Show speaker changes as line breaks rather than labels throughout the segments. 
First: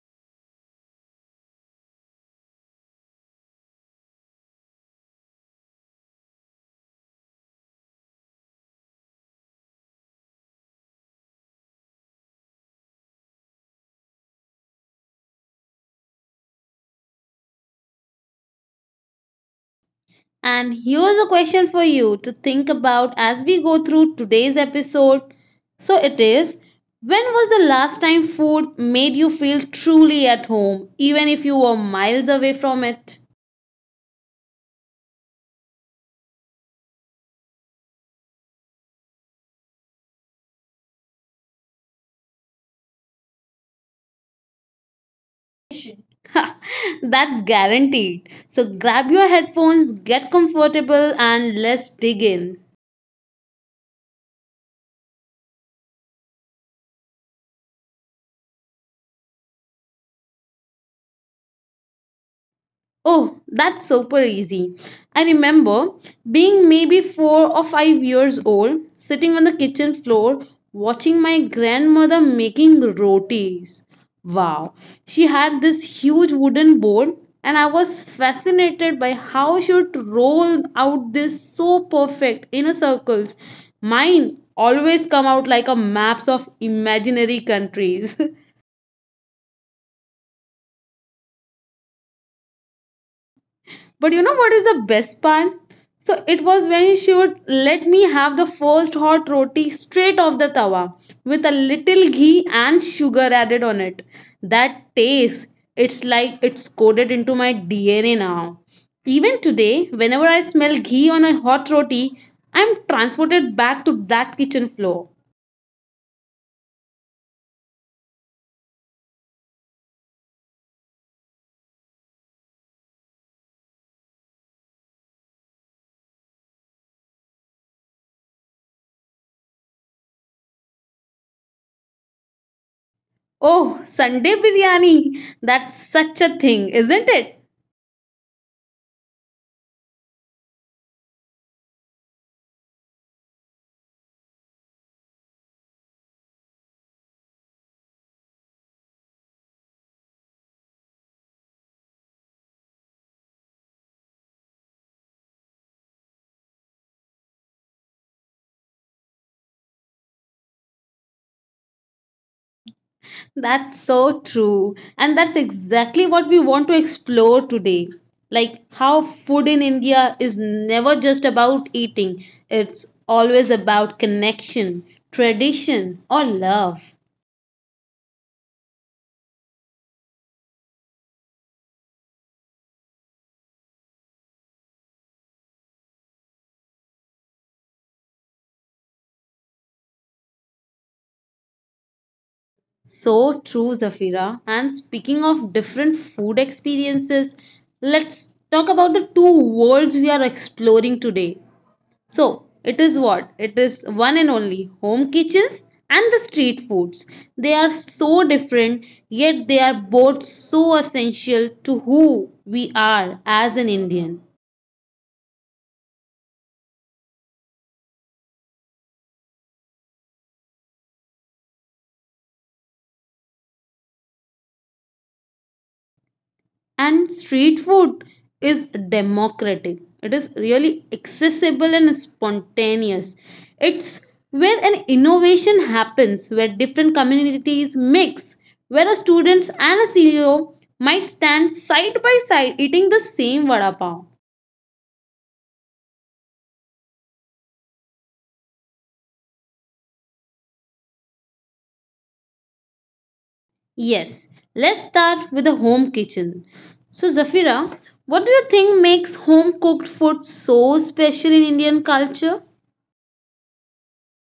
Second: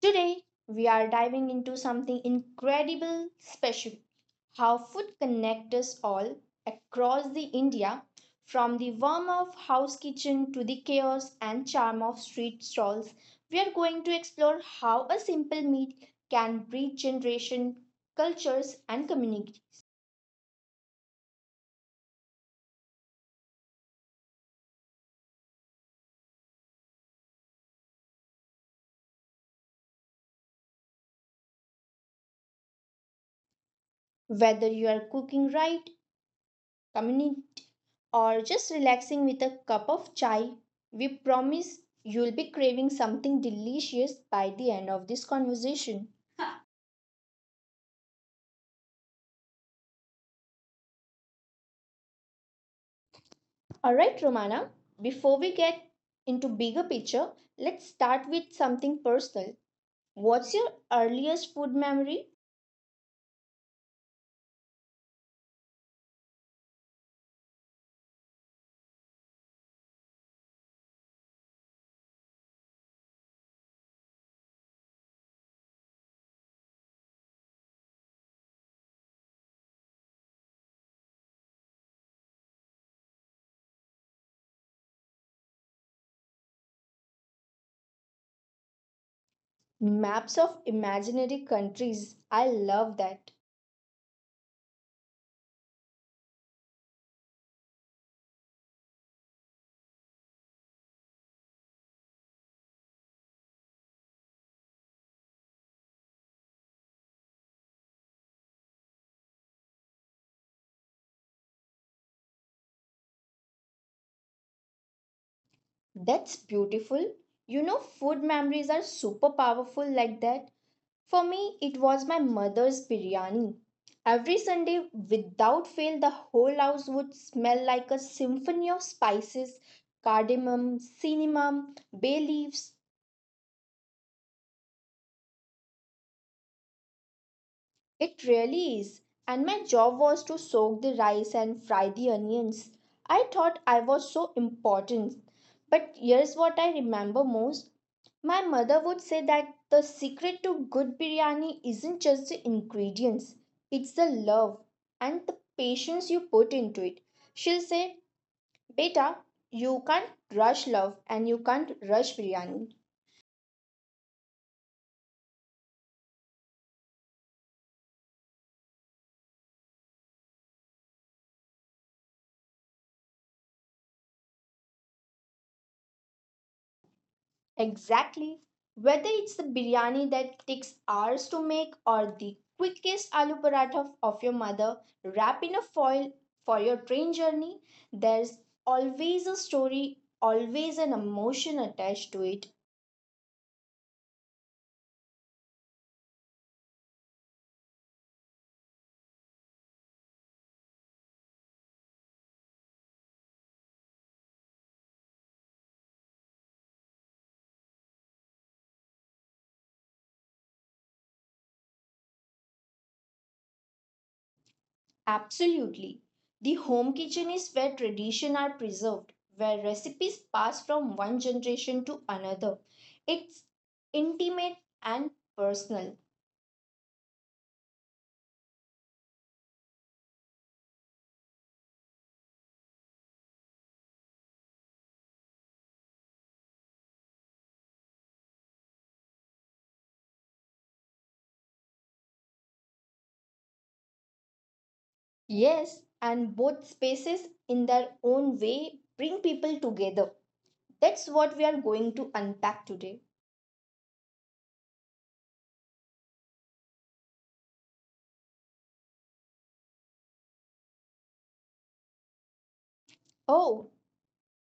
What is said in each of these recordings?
Today, we are diving into something incredible special, how food connects us all across the India, from the warmth of house kitchen to the chaos and charm of street stalls. We are going to explore how a simple meal can bridge generation, cultures, and community.
And here's a question for you to think about as we go through today's episode. So it is When was the last time food made you feel truly at home, even if you were miles away from it?
Whether you are cooking right, community, or just relaxing with a cup of chai, we promise you'll be craving something delicious by the end of this conversation.
That's guaranteed. So grab your headphones, get comfortable, and let's dig in.
All right, Romana, before we get into bigger picture, let's start with something personal. What's your earliest food memory?
Oh, that's super easy. I remember being maybe 4 or 5 years old, sitting on the kitchen floor, watching my grandmother making rotis. Wow, she had this huge wooden board, and I was fascinated by how she would roll out this so perfect inner circles. Mine always come out like a maps of imaginary countries.
Maps of imaginary countries. I love that.
But you know what is the best part? So it was when she would let me have the first hot roti straight off the tawa with a little ghee and sugar added on it. That taste, it's like it's coded into my DNA now. Even today, whenever I smell ghee on a hot roti, I'm transported back to that kitchen floor.
That's beautiful. You know, food memories are super powerful like that. For me, it was my mother's biryani. Every Sunday, without fail, the whole house would smell like a symphony of spices: cardamom, cinnamon, bay leaves.
Oh, Sunday biryani! That's such a thing, isn't it?
It really is. And my job was to soak the rice and fry the onions. I thought I was so important. But here's what I remember most. My mother would say that the secret to good biryani isn't just the ingredients, it's the love and the patience you put into it. She'll say, Beta, you can't rush love and you can't rush biryani.
That's so true. And that's exactly what we want to explore today. Like how food in India is never just about eating, it's always about connection, tradition, or love.
Exactly. Whether it's the biryani that takes hours to make or the quickest aloo paratha of your mother wrapped in a foil for your train journey, there's always a story, always an emotion attached to it.
So true, Zafira. And speaking of different food experiences, let's talk about the two worlds we are exploring today. So, it is what? It is one and only home kitchens and the street foods. They are so different, yet they are both so essential to who we are as an Indian.
Absolutely. The home kitchen is where traditions are preserved, where recipes pass from one generation to another. It's intimate and personal.
And street food is democratic, it is really accessible and spontaneous. It's where an innovation happens, where different communities mix, where a student and a CEO might stand side by side eating the same vada pav.
Yes, and both spaces, in their own way, bring people together. That's what we are going to unpack today.
Yes, let's start with the home kitchen. So, Zafira, what do you think makes home cooked food so special in Indian culture?
Oh,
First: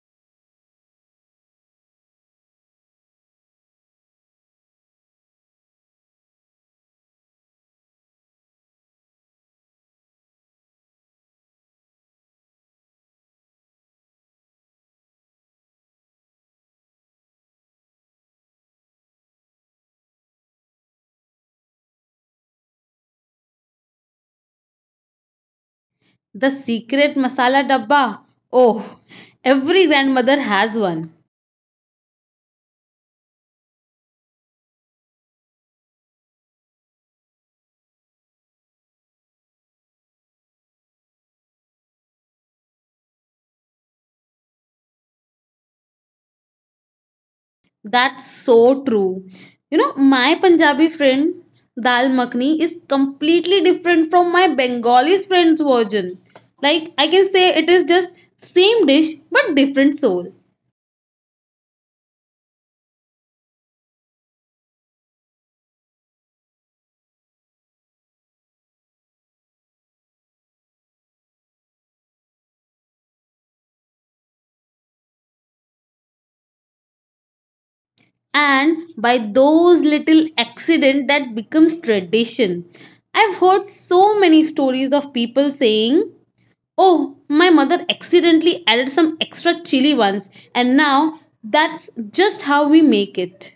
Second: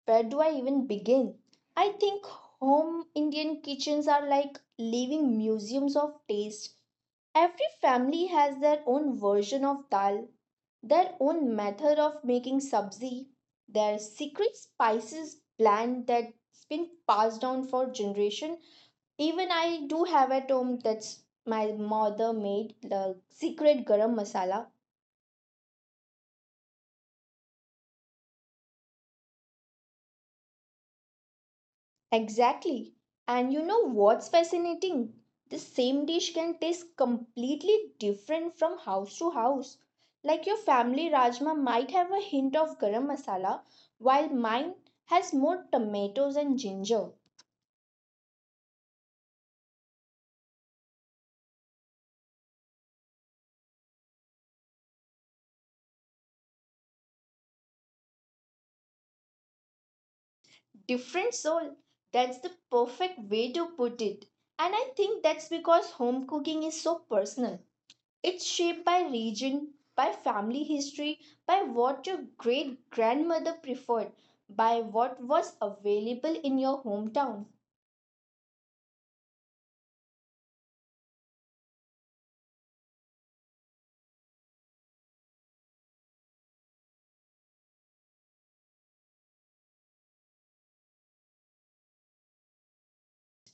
where do I even begin? I think home Indian kitchens are like living museums of taste. Every family has their own version of dal, their own method of making sabzi, their secret spices blend that's been passed down for generation. Even I do have at home that's my mother made the secret garam masala.
The secret masala dabba. Oh, every grandmother has one.
Exactly. And you know what's fascinating? The same dish can taste completely different from house to house. Like your family rajma might have a hint of garam masala, while mine has more tomatoes and ginger.
That's so true. You know, my Punjabi friend's dal makhni is completely different from my Bengali friend's version. Like, I can say it is just same dish but different soul.
Different soul. That's the perfect way to put it. And I think that's because home cooking is so personal. It's shaped by region, by family history, by what your great grandmother preferred, by what was available in your hometown.
And by those little accident that becomes tradition. I've heard so many stories of people saying, oh, my mother accidentally added some extra chili once, and now that's just how we make it.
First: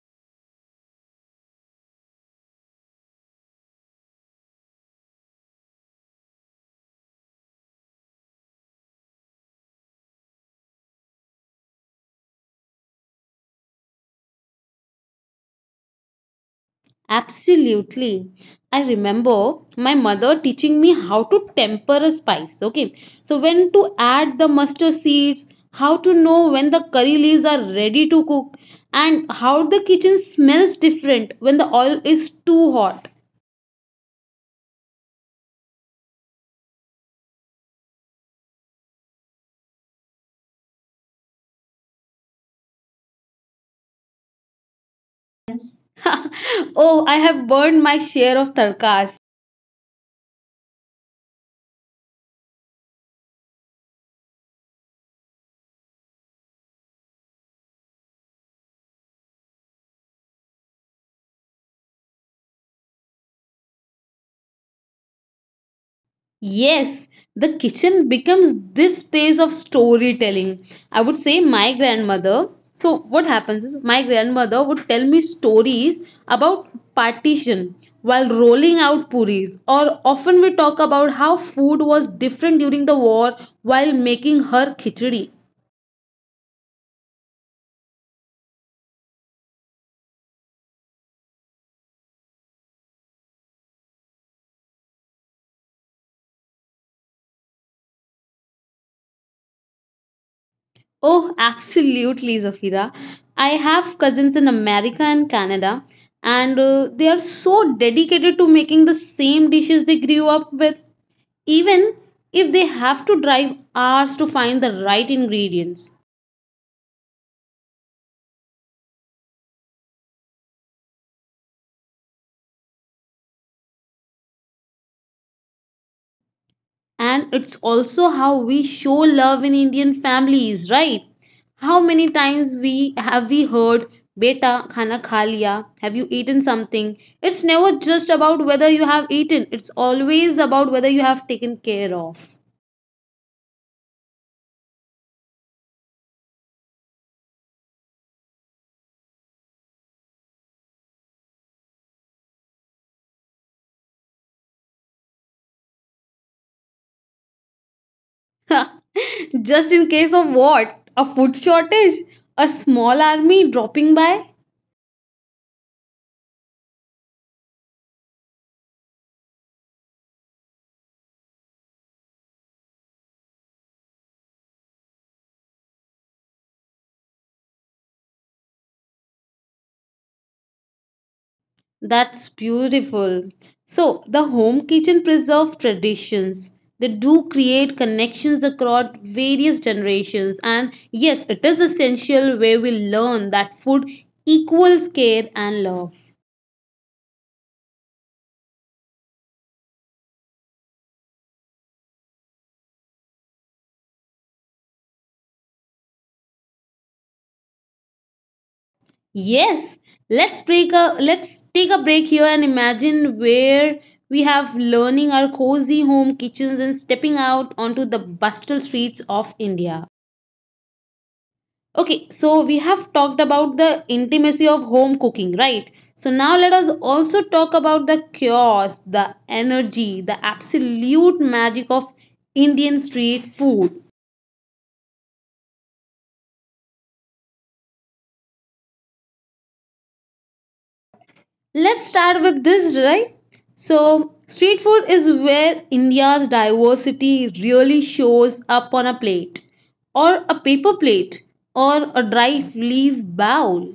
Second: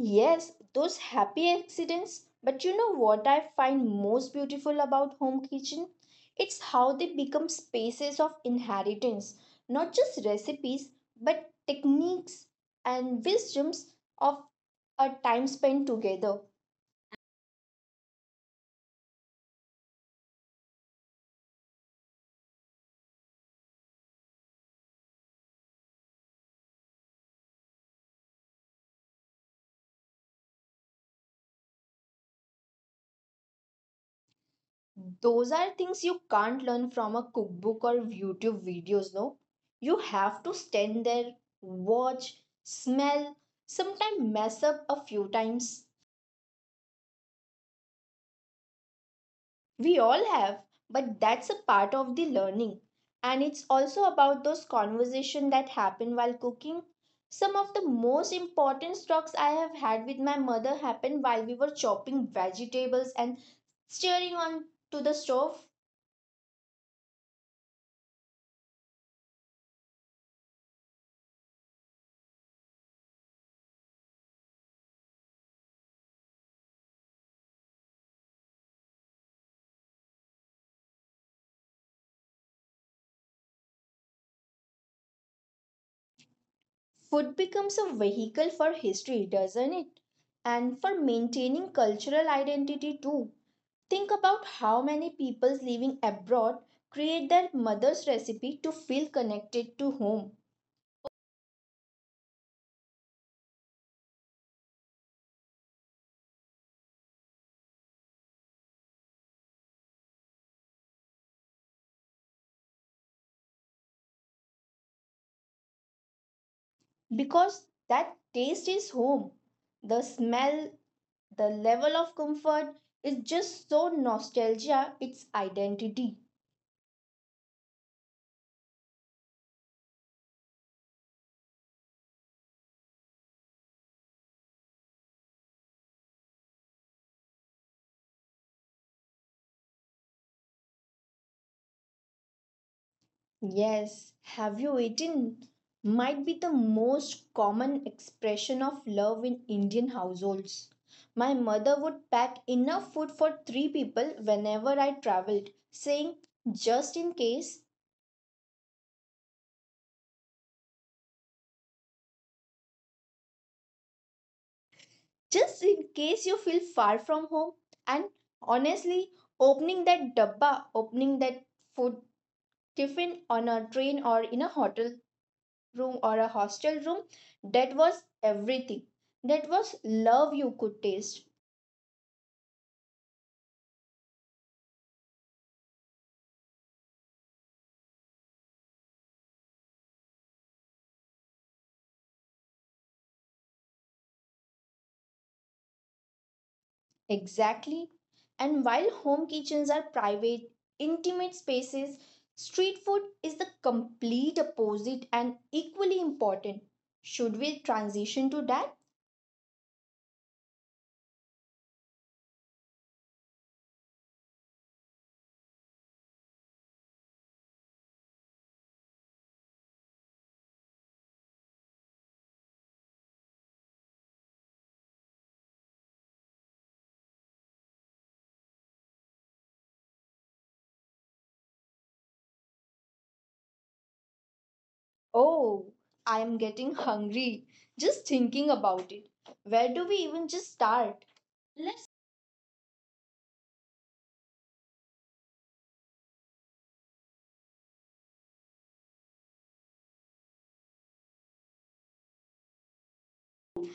Yes, those happy accidents. But you know what I find most beautiful about home kitchen? It's how they become spaces of inheritance, not just recipes, but techniques and wisdoms of a time spent together.
Absolutely. I remember my mother teaching me how to temper a spice. Okay. So, when to add the mustard seeds, how to know when the curry leaves are ready to cook, and how the kitchen smells different when the oil is too hot.
Those are things you can't learn from a cookbook or YouTube videos, no? You have to stand there, watch, smell, sometimes mess up a few times.
Oh, I have burned my share of tarkas.
We all have, but that's a part of the learning. And it's also about those conversations that happen while cooking. Some of the most important talks I have had with my mother happened while we were chopping vegetables and staring on to the stove.
Yes, the kitchen becomes this space of storytelling. I would say my grandmother. So, what happens is my grandmother would tell me stories about partition while rolling out puris, or often we talk about how food was different during the war while making her khichdi.
Food becomes a vehicle for history, doesn't it? And for maintaining cultural identity too. Think about how many people living abroad create their mother's recipe to feel connected to home
Oh, absolutely, Zafira. I have cousins in America and Canada, and they are so dedicated to making the same dishes they grew up with, even if they have to drive hours to find the right ingredients.
because that taste is home. The smell, the level of comfort is just so nostalgia, its identity.
And it's also how we show love in Indian families, right? How many times we heard, beta khana kha liya, have you eaten something? It's never just about whether you have eaten, it's always about whether you have taken care of.
Yes, have you eaten? Might be the most common expression of love in Indian households. My mother would pack enough food for three people whenever I traveled, saying, just in case,
Just in case of what? A food shortage? A small army dropping by?
just in case you feel far from home. And honestly, opening that dabba, opening that food tiffin on a train or in a hotel room or a hostel room, that was everything. That was love you could taste.
That's beautiful. So, the home kitchen preserve traditions. They do create connections across various generations. And yes, it is essential where we learn that food equals care and love.
Exactly. And while home kitchens are private, intimate spaces, street food is the complete opposite and equally important. Should we transition to that?
Yes, let's take a break here and imagine where we have learning our cozy home kitchens and stepping out onto the bustle streets of India. Okay, so we have talked about the intimacy of home cooking, right? So now let us also talk about the chaos, the energy, the absolute magic of Indian street food.
Oh, I am getting hungry just thinking about it. Where do we even just start?
Let's
Let's.
start with this, right? So, street food is where India's diversity really shows up on a plate, or a paper plate, or a dry leaf bowl.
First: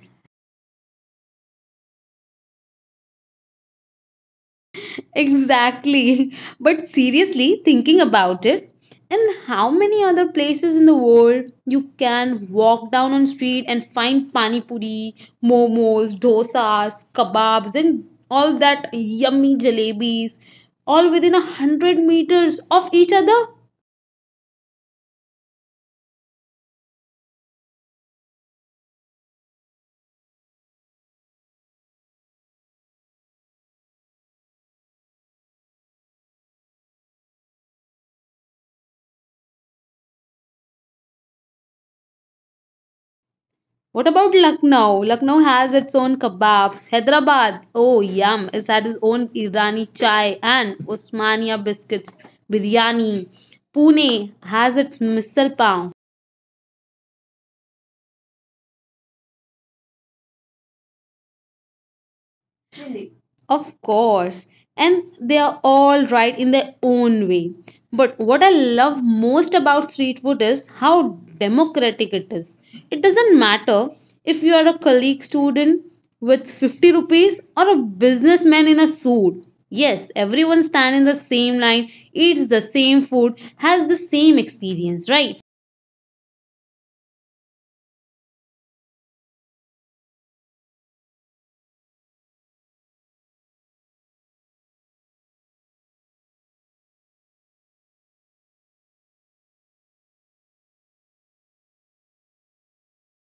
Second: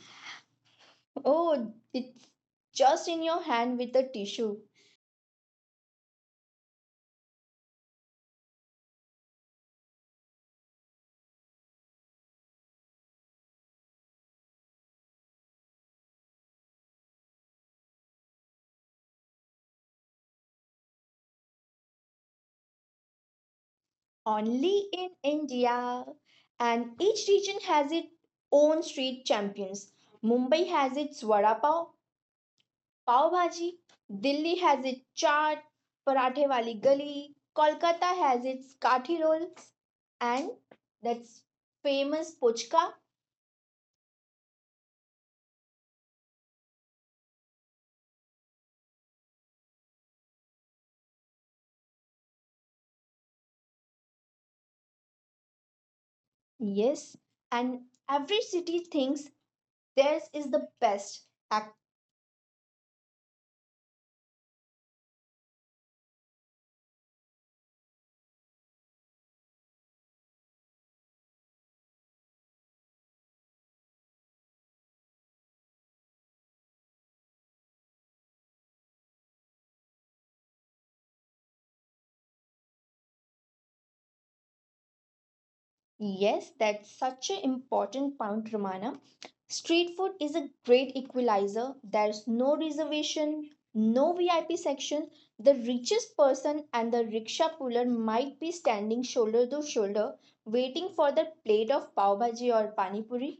Oh, it's just in your hand with a tissue.
Exactly. But seriously, thinking about it, and how many other places in the world you can walk down on street and find pani puri, momos, dosas, kebabs, and all that yummy jalebis, all within 100 meters of each other?
Only in India. And each region has its own street champions. Mumbai has its vada pav, pav bhaji. Delhi has its chaat, parathe wali gali. Kolkata has its kathi rolls and that's famous pochka.
What about Lucknow? Lucknow has its own kebabs. Hyderabad, oh yum, it's had its own Irani chai and Osmania biscuits, biryani. Pune has its misal pav.
Yes, and every city thinks theirs is the best.
Of course. And they are all right in their own way. But what I love most about street food is how democratic it is. It doesn't matter if you are a colleague student with 50 rupees or a businessman in a suit. Yes, everyone stands in the same line, eats the same food, has the same experience, right?
Yes, that's such an important point, Romana. Street food is a great equalizer. There's no reservation, no VIP section. The richest person and the rickshaw puller might be standing shoulder to shoulder, waiting for their plate of pav bhaji or pani puri.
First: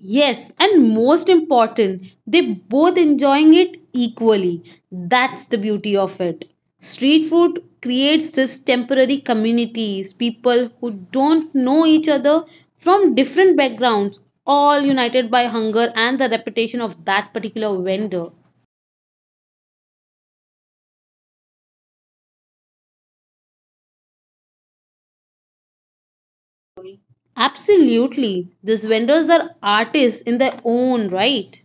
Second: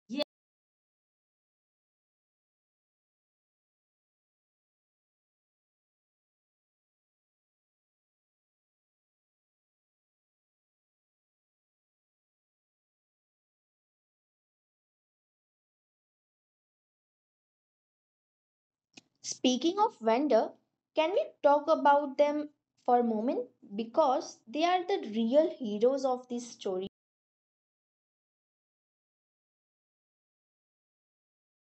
Yes, and most important, they both enjoying it equally. That's the beauty of it. Street food creates this temporary communities, people who don't know each other from different backgrounds, all united by hunger and the reputation of that particular vendor.
Speaking of vendor, can we talk about them for a moment? Because they are the real heroes of this story.
Absolutely, these vendors are artists in their own right.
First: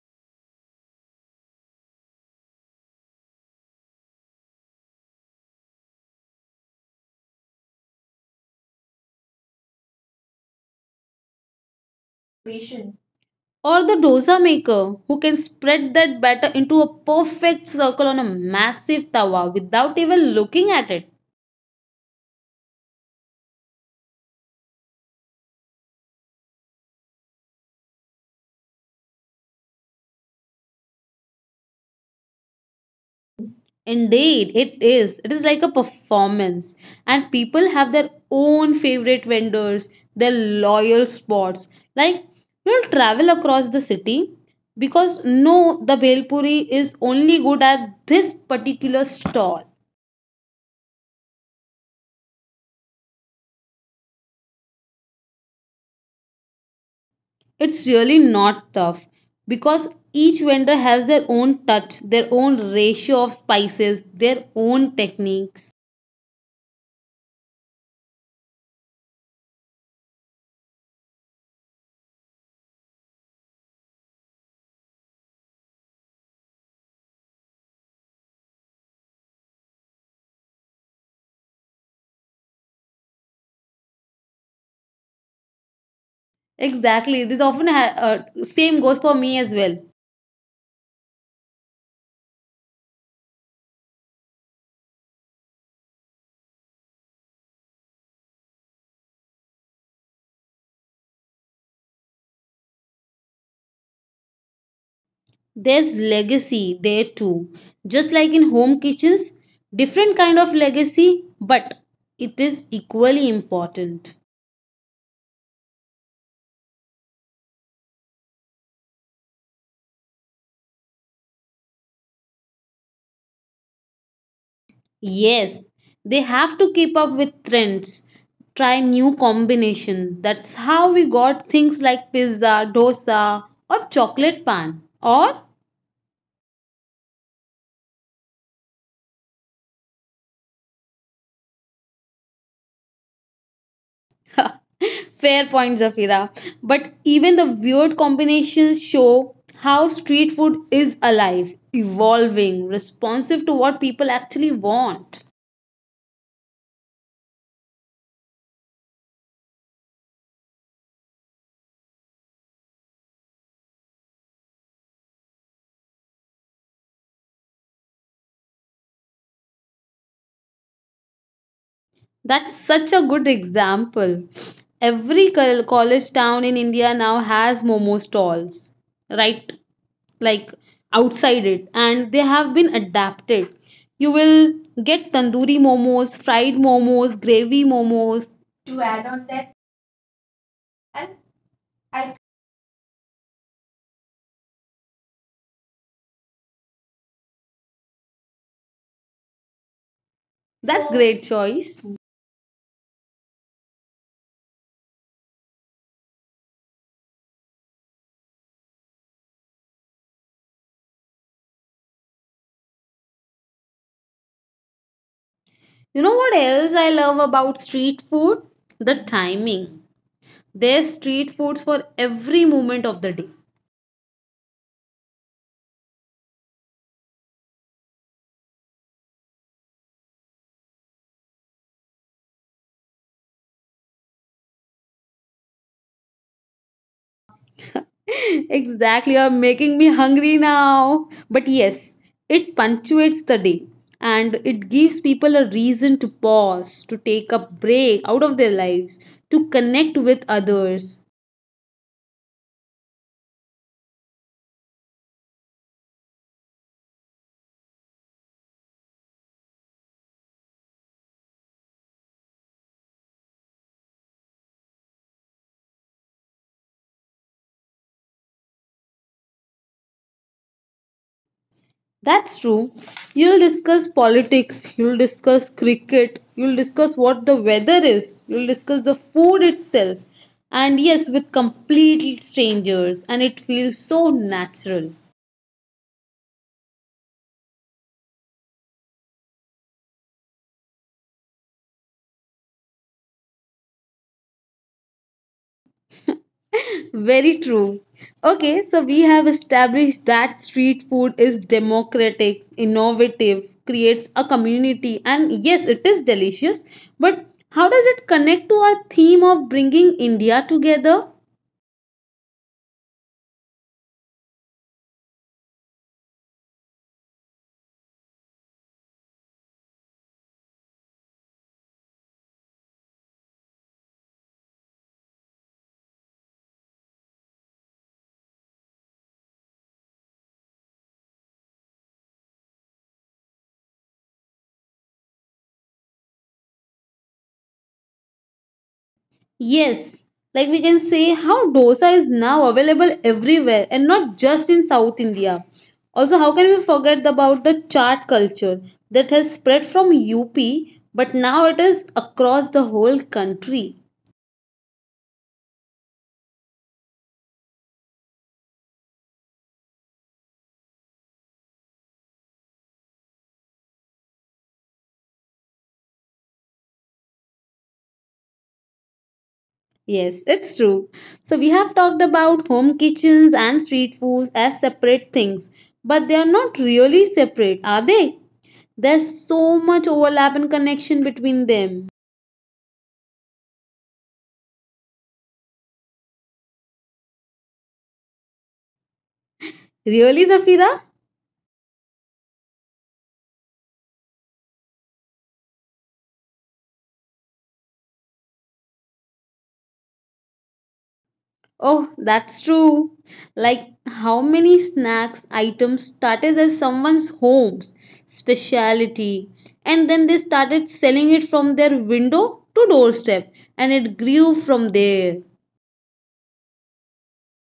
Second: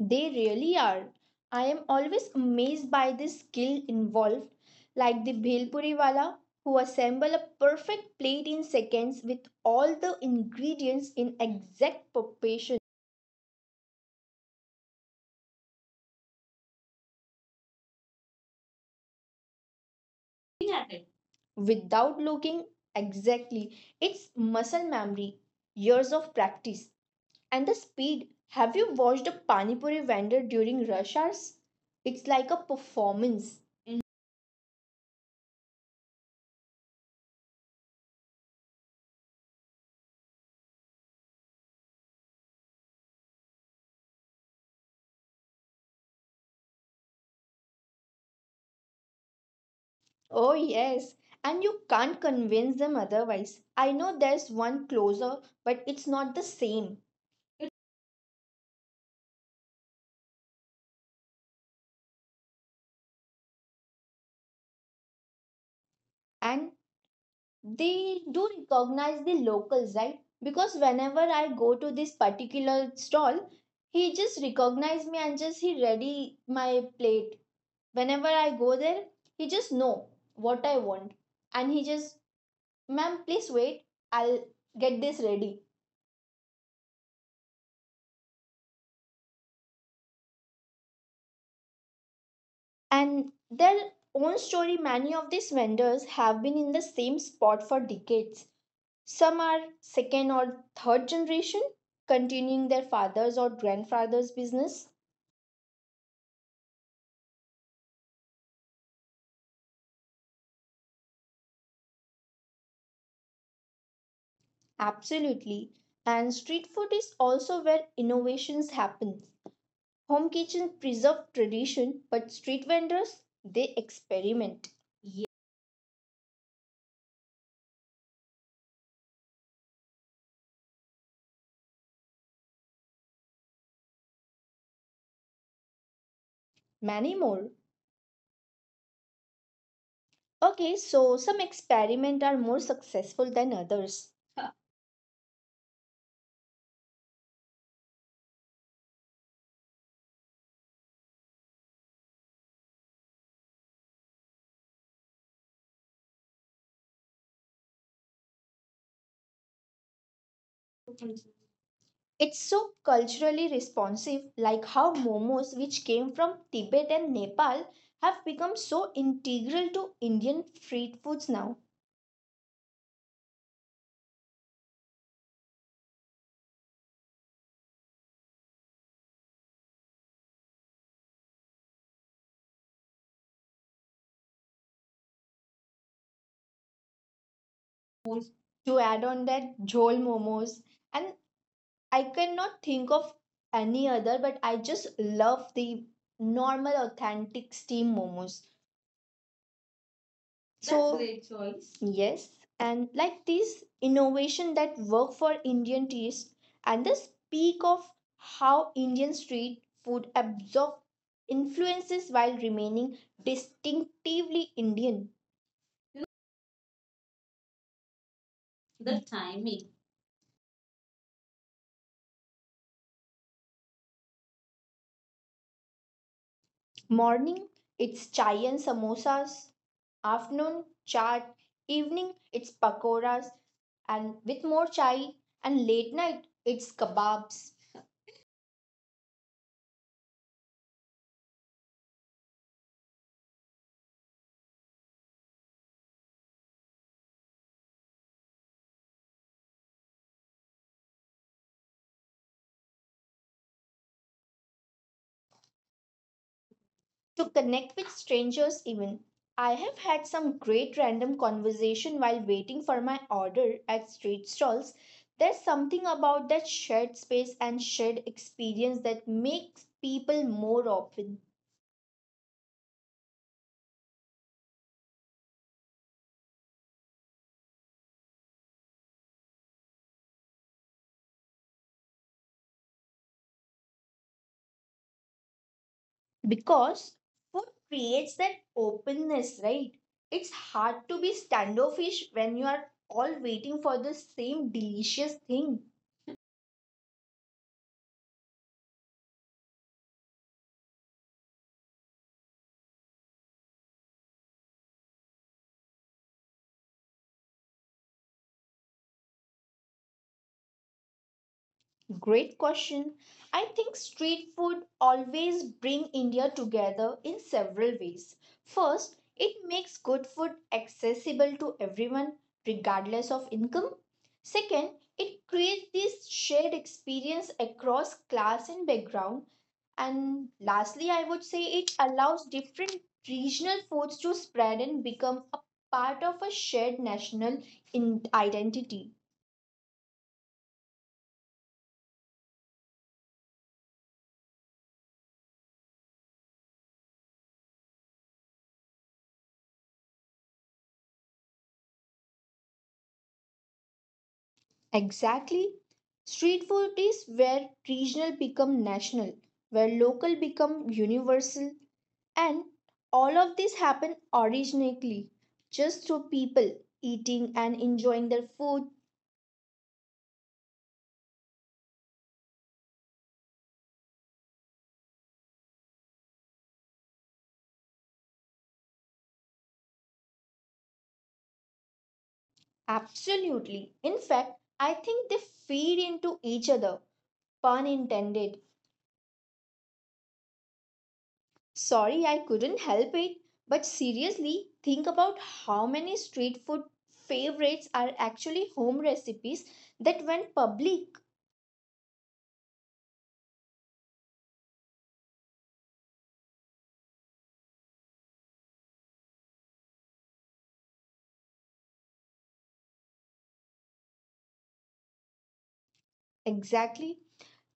They really are. I am always amazed by the skill involved, like the Bhelpuri wala who assemble a perfect plate in seconds with all the ingredients in exact proportion
Or the dosa maker who can spread that batter into a perfect circle on a massive tawa without even looking at it.
without looking exactly. It's muscle memory, years of practice, and the speed. Have you watched a Panipuri vendor during rush hours? It's like a performance.
Indeed, it is. It is like a performance, and people have their own favorite vendors, their loyal spots. Like you'll travel across the city because no, the bhel is only good at this particular stall.
Oh, yes. And you can't convince them otherwise. I know there's one closer, but it's not the same.
It's really not tough because each vendor has their own touch, their own ratio of spices, their own techniques.
And they do recognize the locals, right? Because whenever I go to this particular stall, he just recognized me and just he ready my plate. Whenever I go there, he just know what I want. And he just, ma'am, please wait. I'll get this ready.
Exactly. Same goes for me as well.
And their own story, many of these vendors have been in the same spot for decades, some are second or third generation continuing their father's or grandfather's business.
There's legacy there too. Just like in home kitchens, different kind of legacy, but it is equally important.
Absolutely. And street food is also where innovations happen. Home kitchen preserve tradition, but street vendors, they experiment. Ye-
Yes, they have to keep up with trends, try new combination. That's how we got things like pizza, dosa, or chocolate pan. Or
Many more. Okay, so some experiments are more successful than others.
fair point, Zafira. But even the weird combinations show how street food is alive, evolving, responsive to what people actually want.
It's so culturally responsive, like how momos, which came from Tibet and Nepal, have become so integral to Indian street foods now.
That's such a good example. Every college town in India now has momo stalls, right? Like outside it, and they have been adapted. You will get tandoori momos, fried momos, gravy momos.
To add on that, jhol momos, and I cannot think of any other, but I just love the normal, authentic steam momos.
That's
So that's
great
great choice.
choice.
Yes, and like this innovation that work for Indian taste and the speak of how Indian street food absorb influences while remaining distinctively Indian. You
You
know,
know what else I love about street food? The
the
timing.
timing.
There's street foods for every moment of the day.
Morning, it's chai and samosas. Afternoon, chaat. Evening, it's pakoras and with more chai. And late night, it's kebabs.
Exactly, you're making me hungry now. But yes, it punctuates the day and it gives people a reason to pause, to take a break out of their lives, to connect with others.
To connect with strangers even, I have had some great random conversation while waiting for my order at street stalls. There's something about that shared space and shared experience that makes people more open.
That's true. You'll discuss politics, you'll discuss cricket, you'll discuss what the weather is, you'll discuss the food itself. And yes, with complete strangers, and it feels so natural.
Because food creates that openness, right? It's hard to be standoffish when you are all waiting for the same delicious thing.
Very true. Okay, so we have established that street food is democratic, innovative, creates a community, and yes, it is delicious. But how does it connect to our theme of bringing India together?
Great question. I think street food always bring India together in several ways. First, it makes good food accessible to everyone regardless of income. Second, it creates this shared experience across class and background. And lastly, I would say it allows different regional foods to spread and become a part of a shared national in- identity.
Yes, like we can say how dosa is now available everywhere and not just in South India. Also, how can we forget about the chaat culture that has spread from UP but now it is across the whole country?
Exactly. Street food is where regional become national, where local become universal, and all of this happen originally just through people eating and enjoying their food.
Yes, it's true. So we have talked about home kitchens and street foods as separate things, but they are not really separate, are they? There's so much overlap and connection between them.
Absolutely. In fact, I think they feed into each other, pun intended.
Really, Zafira?
Sorry, I couldn't help it, but seriously, think about how many street food favorites are actually home recipes that went public.
Oh, that's true. Like how many snacks items started as someone's home's specialty and then they started selling it from their window to doorstep and it grew from there.
Exactly.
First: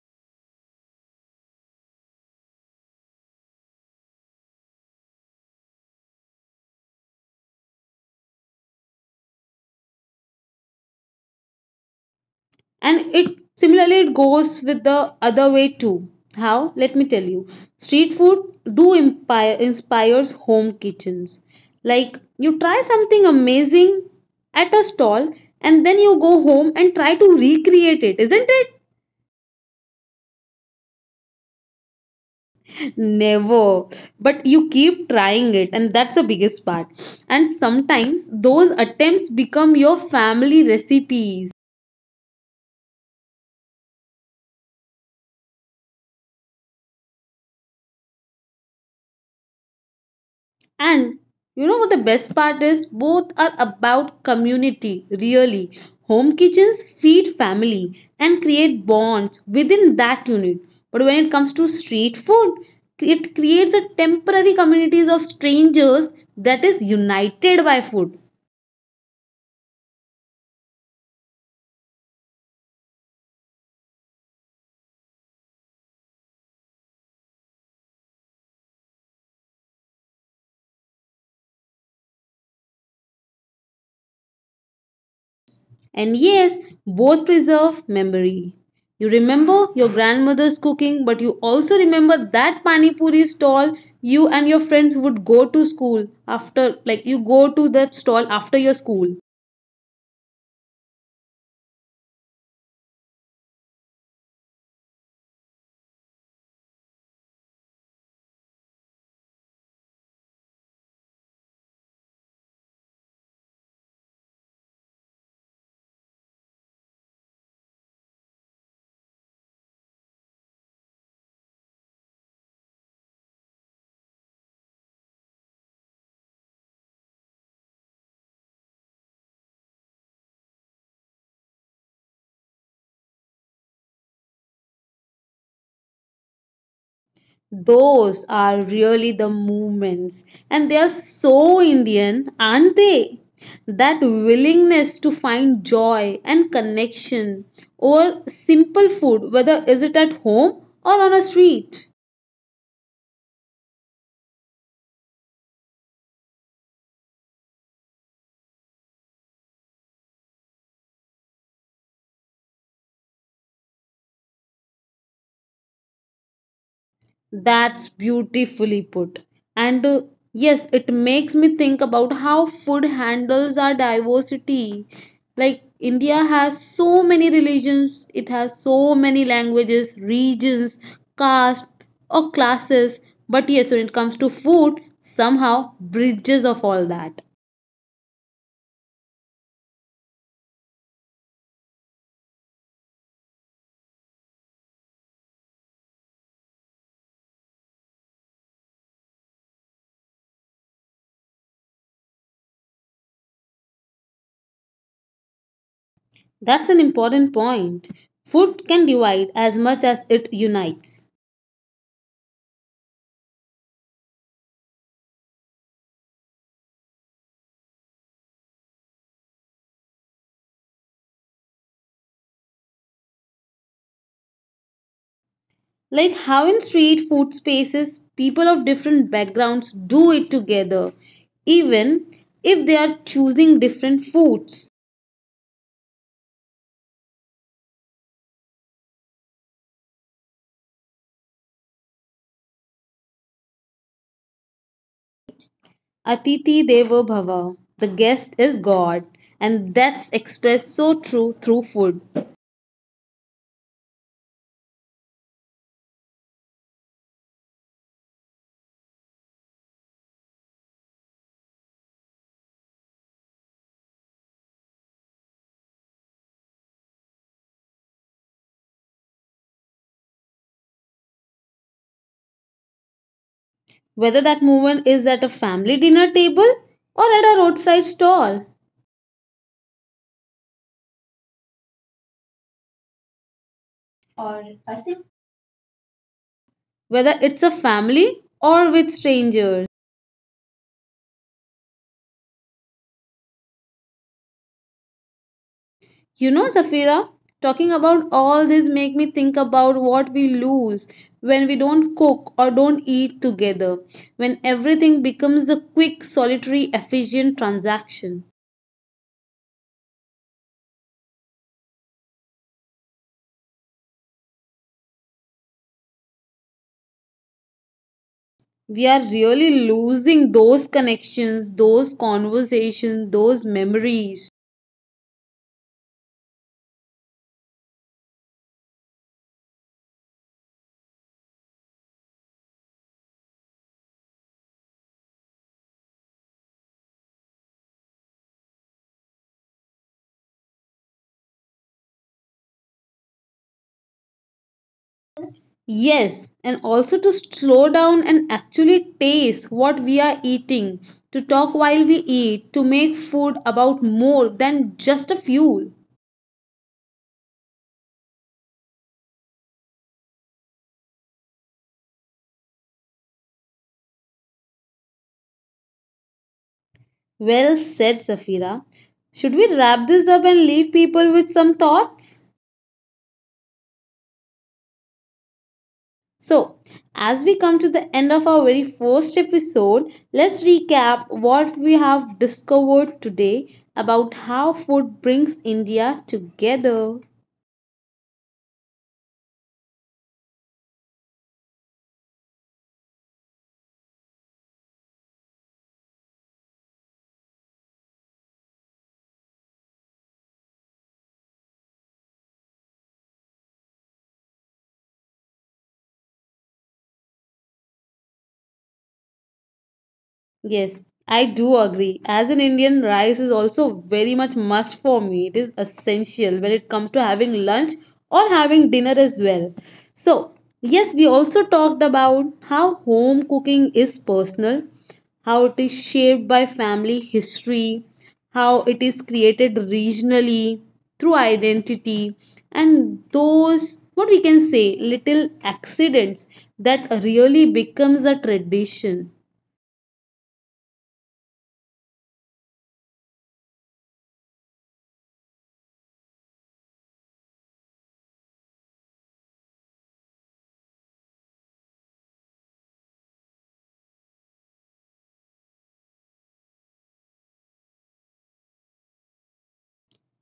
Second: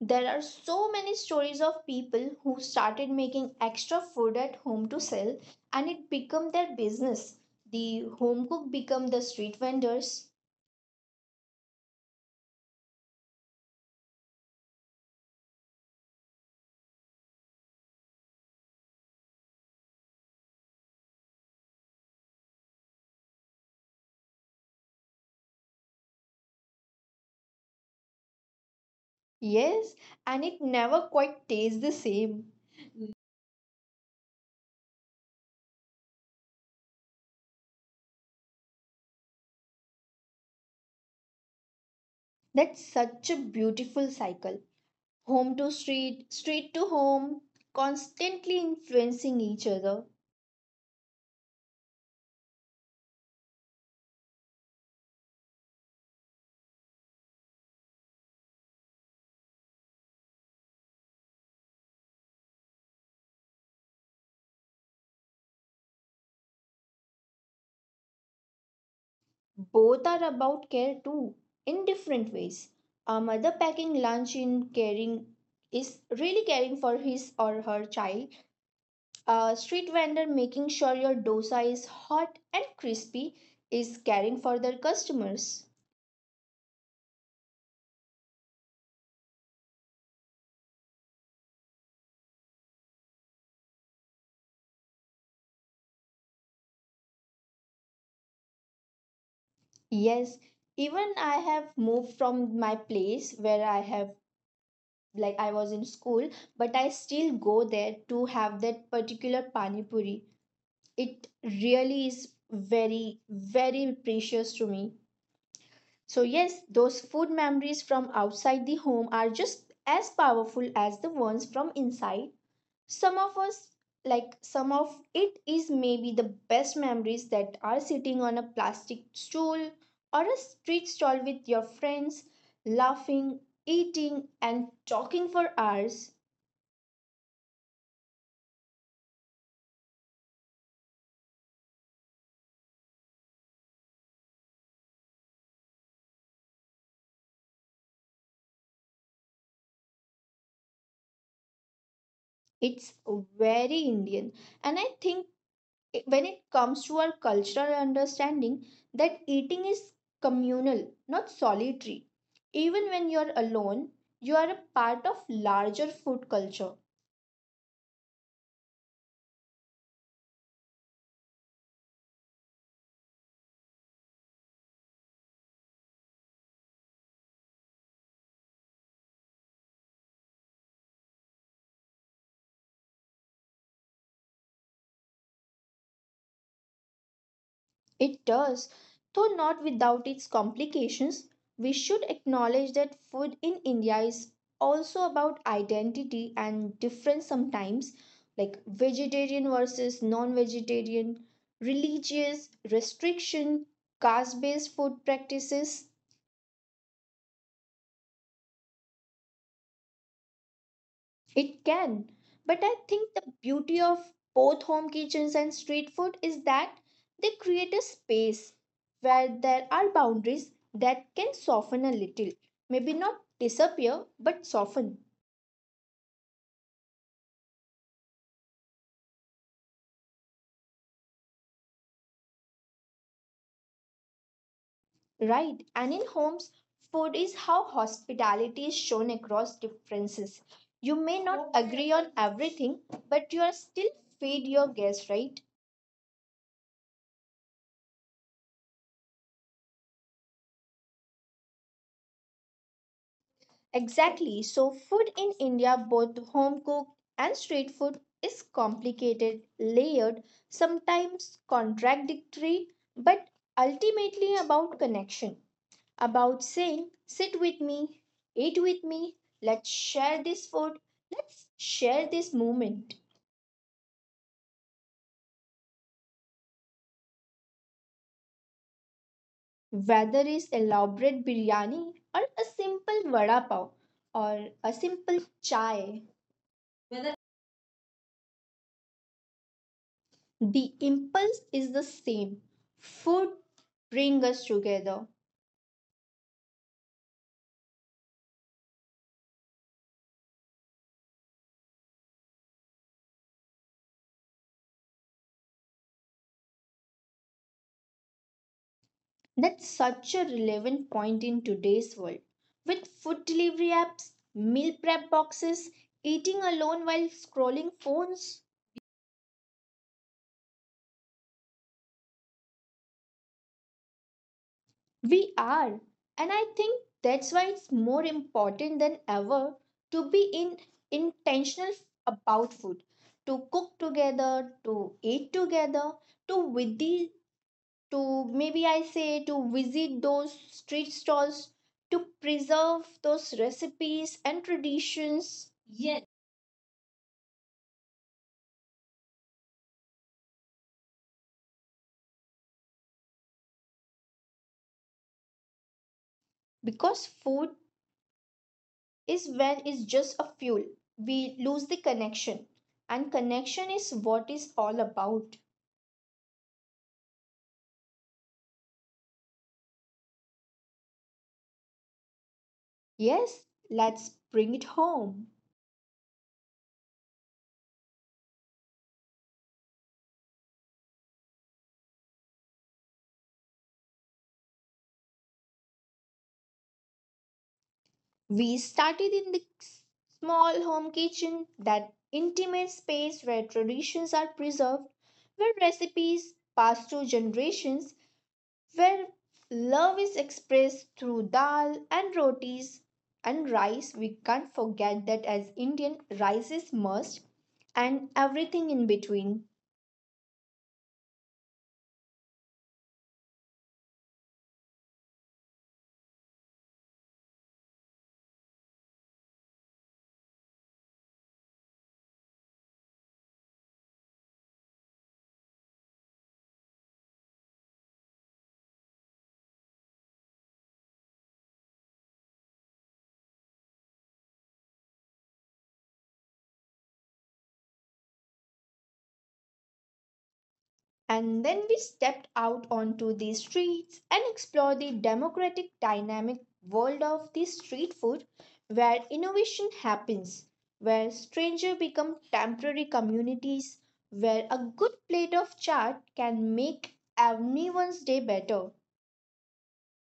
There are so many stories of people who started making extra food at home to sell and it became their business. The home cook become the street vendors.
And it, similarly, it goes with the other way too. How, let me tell you, street food do impire inspires home kitchens. Like you try something amazing at a stall and then you go home and try to recreate it, isn't it?
Yes, and it never quite tastes the same.
Never, but you keep trying it, and that's the biggest part, and sometimes those attempts become your family recipes.
That's such a beautiful cycle. Home to street, street to home, constantly influencing each other.
And you know what the best part is? Both are about community, really. Home kitchens feed family and create bonds within that unit. But when it comes to street food, it creates a temporary communities of strangers that is united by food.
Both are about care too, in different ways. A mother packing lunch in caring is really caring for his or her child. A street vendor making sure your dosa is hot and crispy is caring for their customers.
And yes, both preserve memory. You remember your grandmother's cooking, but you also remember that pani puri stall you and your friends would go to school after, like you go to that stall after your school.
Yes, even I have moved from my place where I have, like, I was in school, but I still go there to have that particular pani puri. It really is very very precious to me. So, yes, those food memories from outside the home are just as powerful as the ones from inside. Some of us, like some of it, is maybe the best memories that are sitting on a plastic stool or a street stall with your friends, laughing, eating, and talking for hours.
Those are really the moments, and they are so Indian, aren't they? That willingness to find joy and connection over simple food, whether is it at home or on a street.
It's very Indian, and I think it- when it comes to our cultural understanding that eating is communal, not solitary, even when you're alone, you are a part of larger food culture.
That's beautifully put. And yes, it makes me think about how food handles our diversity. Like, India has so many religions, it has so many languages, regions, caste, or classes. But yes, when it comes to food, somehow bridges of all that.
It does, though not without its complications. We should acknowledge that food in india is also about identity and difference sometimes, like vegetarian versus non-vegetarian, religious restriction, caste based food practices.
That's an important point. Food can divide as much as it unites.
It can. But I think the beauty of both home kitchens and street food is that they create a space where there are boundaries that can soften a little. Maybe not disappear, but soften.
Like how in street food spaces, people of different backgrounds do it together, even if they are choosing different foods.
Right? And in homes, food is how hospitality is shown across differences. You may not agree on everything, but you are still feed your guests, right?
Atiti Devo Bhava, the guest is God, and that's expressed so true through food.
Exactly. So, food in India, both home cooked and street food, is complicated, layered, sometimes contradictory, but ultimately about connection, about saying, sit with me, eat with me, let's share this food, let's share this moment.
Whether that movement is at a family dinner table or at a roadside stall,
Whether it's elaborate biryani or a simple vada pav or a simple chai.
whether
Whether
it's a family or with strangers.
the impulse is the same. Food brings us together.
You know, Zafira, talking about all this make me think about what we lose when we don't cook or don't eat together, when everything becomes a quick, solitary, efficient transaction.
That's such a relevant point in today's world. With food delivery apps, meal prep boxes, eating alone while scrolling phones,
We are really losing those connections, those conversations, those memories.
we are. And I think that's why it's more important than ever to be in intentional about food, to cook together, to eat together, to with the to maybe I say to visit those street stalls to preserve those recipes and traditions. Yes.
Yes, and also to slow down and actually taste what we are eating, to talk while we eat, to make food about more than just a fuel.
Because food is when it's just a fuel. We lose the connection. And connection is what is all about.
Well said, Safira. Should we wrap this up and leave people with some thoughts?
Yes, let's bring it home.
So, as we come to the end of our very first episode, let's recap what we have discovered today about how food brings India together.
We started in the small home kitchen, that intimate space where traditions are preserved, where recipes pass through generations, where love is expressed through dal and rotis and rice. We can't forget that as Indian, rice is must and everything in between.
Yes, I do agree. As an Indian, rice is also very much must for me. It is essential when it comes to having lunch or having dinner as well. So, yes, we also talked about how home cooking is personal, how it is shaped by family history, how it is created regionally through identity, and those what we can say little accidents that really becomes a tradition.
And then we stepped out onto the streets and explored the democratic, dynamic world of the street food where innovation happens, where strangers become temporary communities, where a good plate of chaat can make everyone's day better.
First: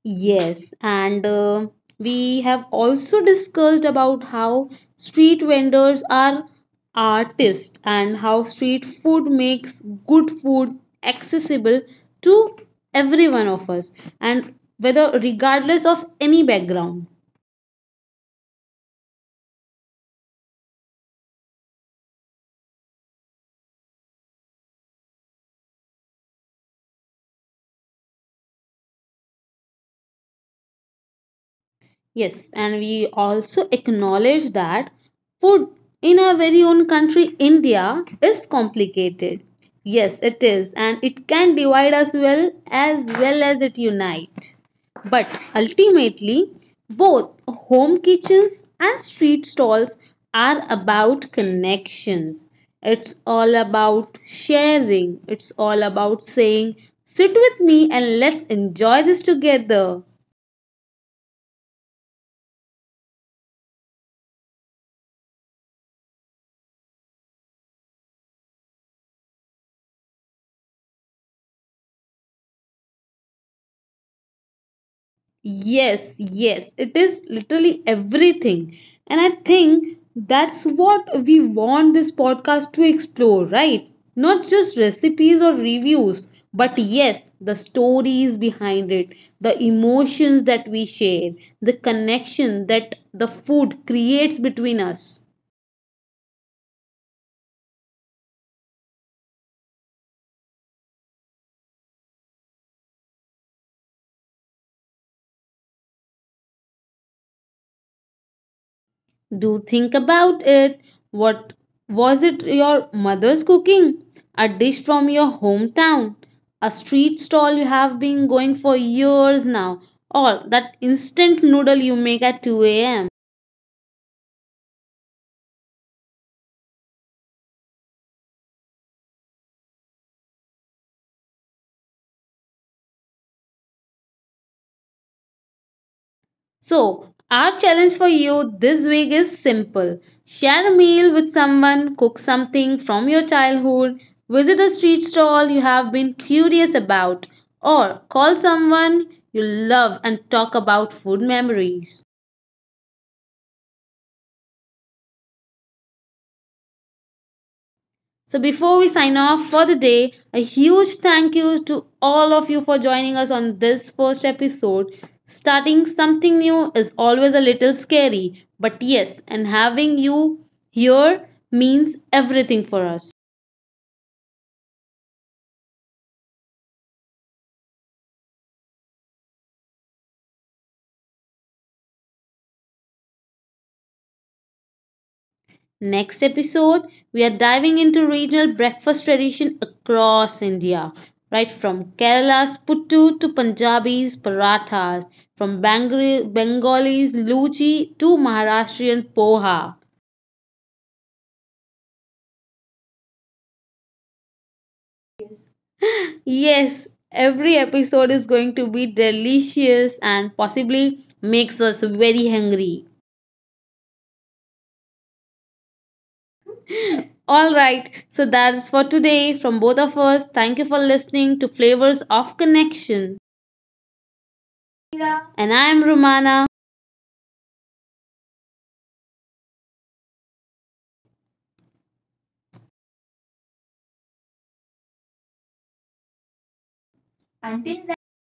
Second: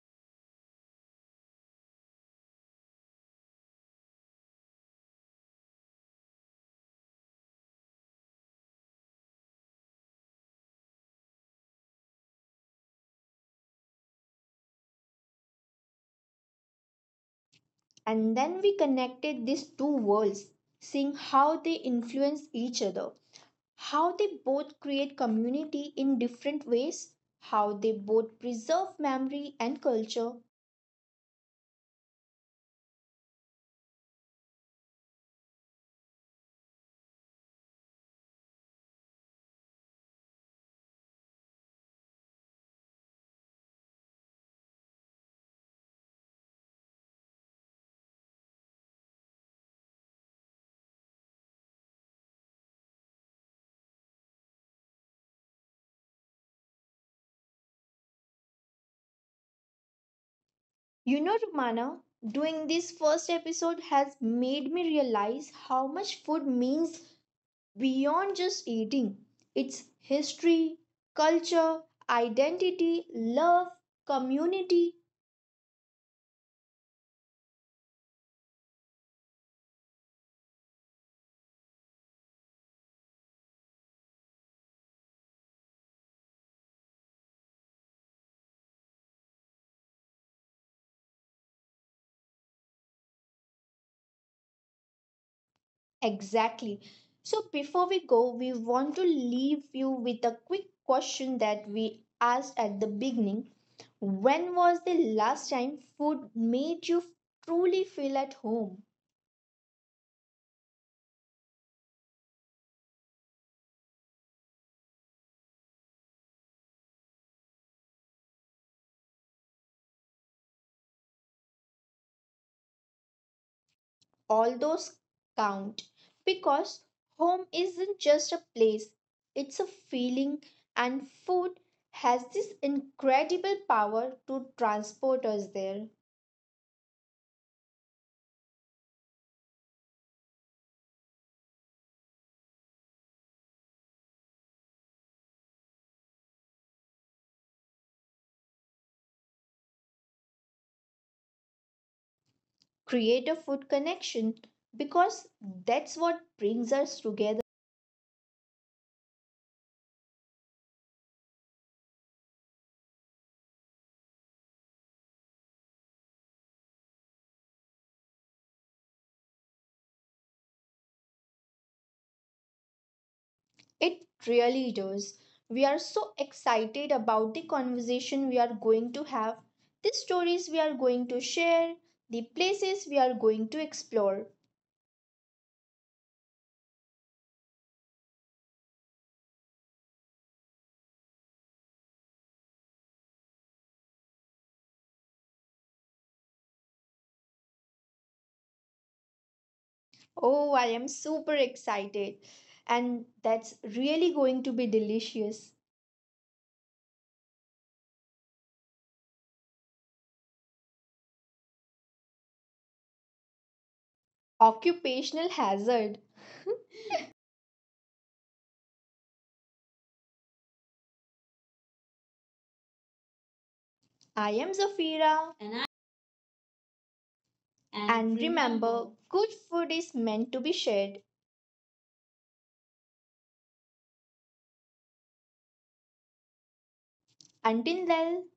Yes, and we have also discussed about how street vendors are artists and how street food makes good food accessible to every one of us and whether regardless of any background.
And then we connected these two worlds, seeing how they influence each other, how they both create community in different ways, how they both preserve memory and culture.
Yes, and we also acknowledge that food in our very own country, India, is complicated. Yes, it is, and it can divide us well as it unite. But ultimately, both home kitchens and street stalls are about connections. It's all about sharing. It's all about saying, sit with me and let's enjoy this together.
You know, Romana, doing this first episode has made me realize how much food means beyond just eating. It's history, culture, identity, love, community.
Yes, yes, it is literally everything. And I think that's what we want this podcast to explore, right? Not just recipes or reviews, but yes, the stories behind it, the emotions that we share, the connection that the food creates between us.
Exactly. So before we go, we want to leave you with a quick question that we asked at the beginning. When was the last time food made you truly feel at home?
Do think about it. What was it? Your mother's cooking? A dish from your hometown? A street stall you have been going for years now? Or that instant noodle you make at 2 a.m.?
All those count because home isn't just a place, it's a feeling, and food has this incredible power to transport us there.
So, our challenge for you this week is simple: share a meal with someone, cook something from your childhood, visit a street stall you have been curious about, or call someone you love and talk about food memories.
Create a food connection because that's what brings us together.
So before we sign off for the day, a huge thank you to all of you for joining us on this first episode. Starting something new is always a little scary, but yes, and having you here means everything for us.
It really does. We are so excited about the conversation we are going to have, the stories we are going to share, the places we are going to explore.
Next episode, we are diving into regional breakfast tradition across India, right from Kerala's puttu to Punjabi's parathas, from Bengalis luchi to Maharashtrian poha.
Oh, I am super excited. And that's really going to be delicious.
Yes, every episode is going to be delicious and possibly makes us very hungry.
Occupational hazard.
All right, so that's for today from both of us. Thank you for listening to Flavors of Connection.
I am Zafira.
And
And I
I'm Romana.
and And remember, good food is meant to be shared. Until then,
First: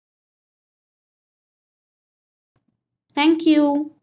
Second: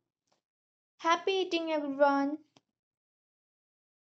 happy eating, everyone.
Thank you.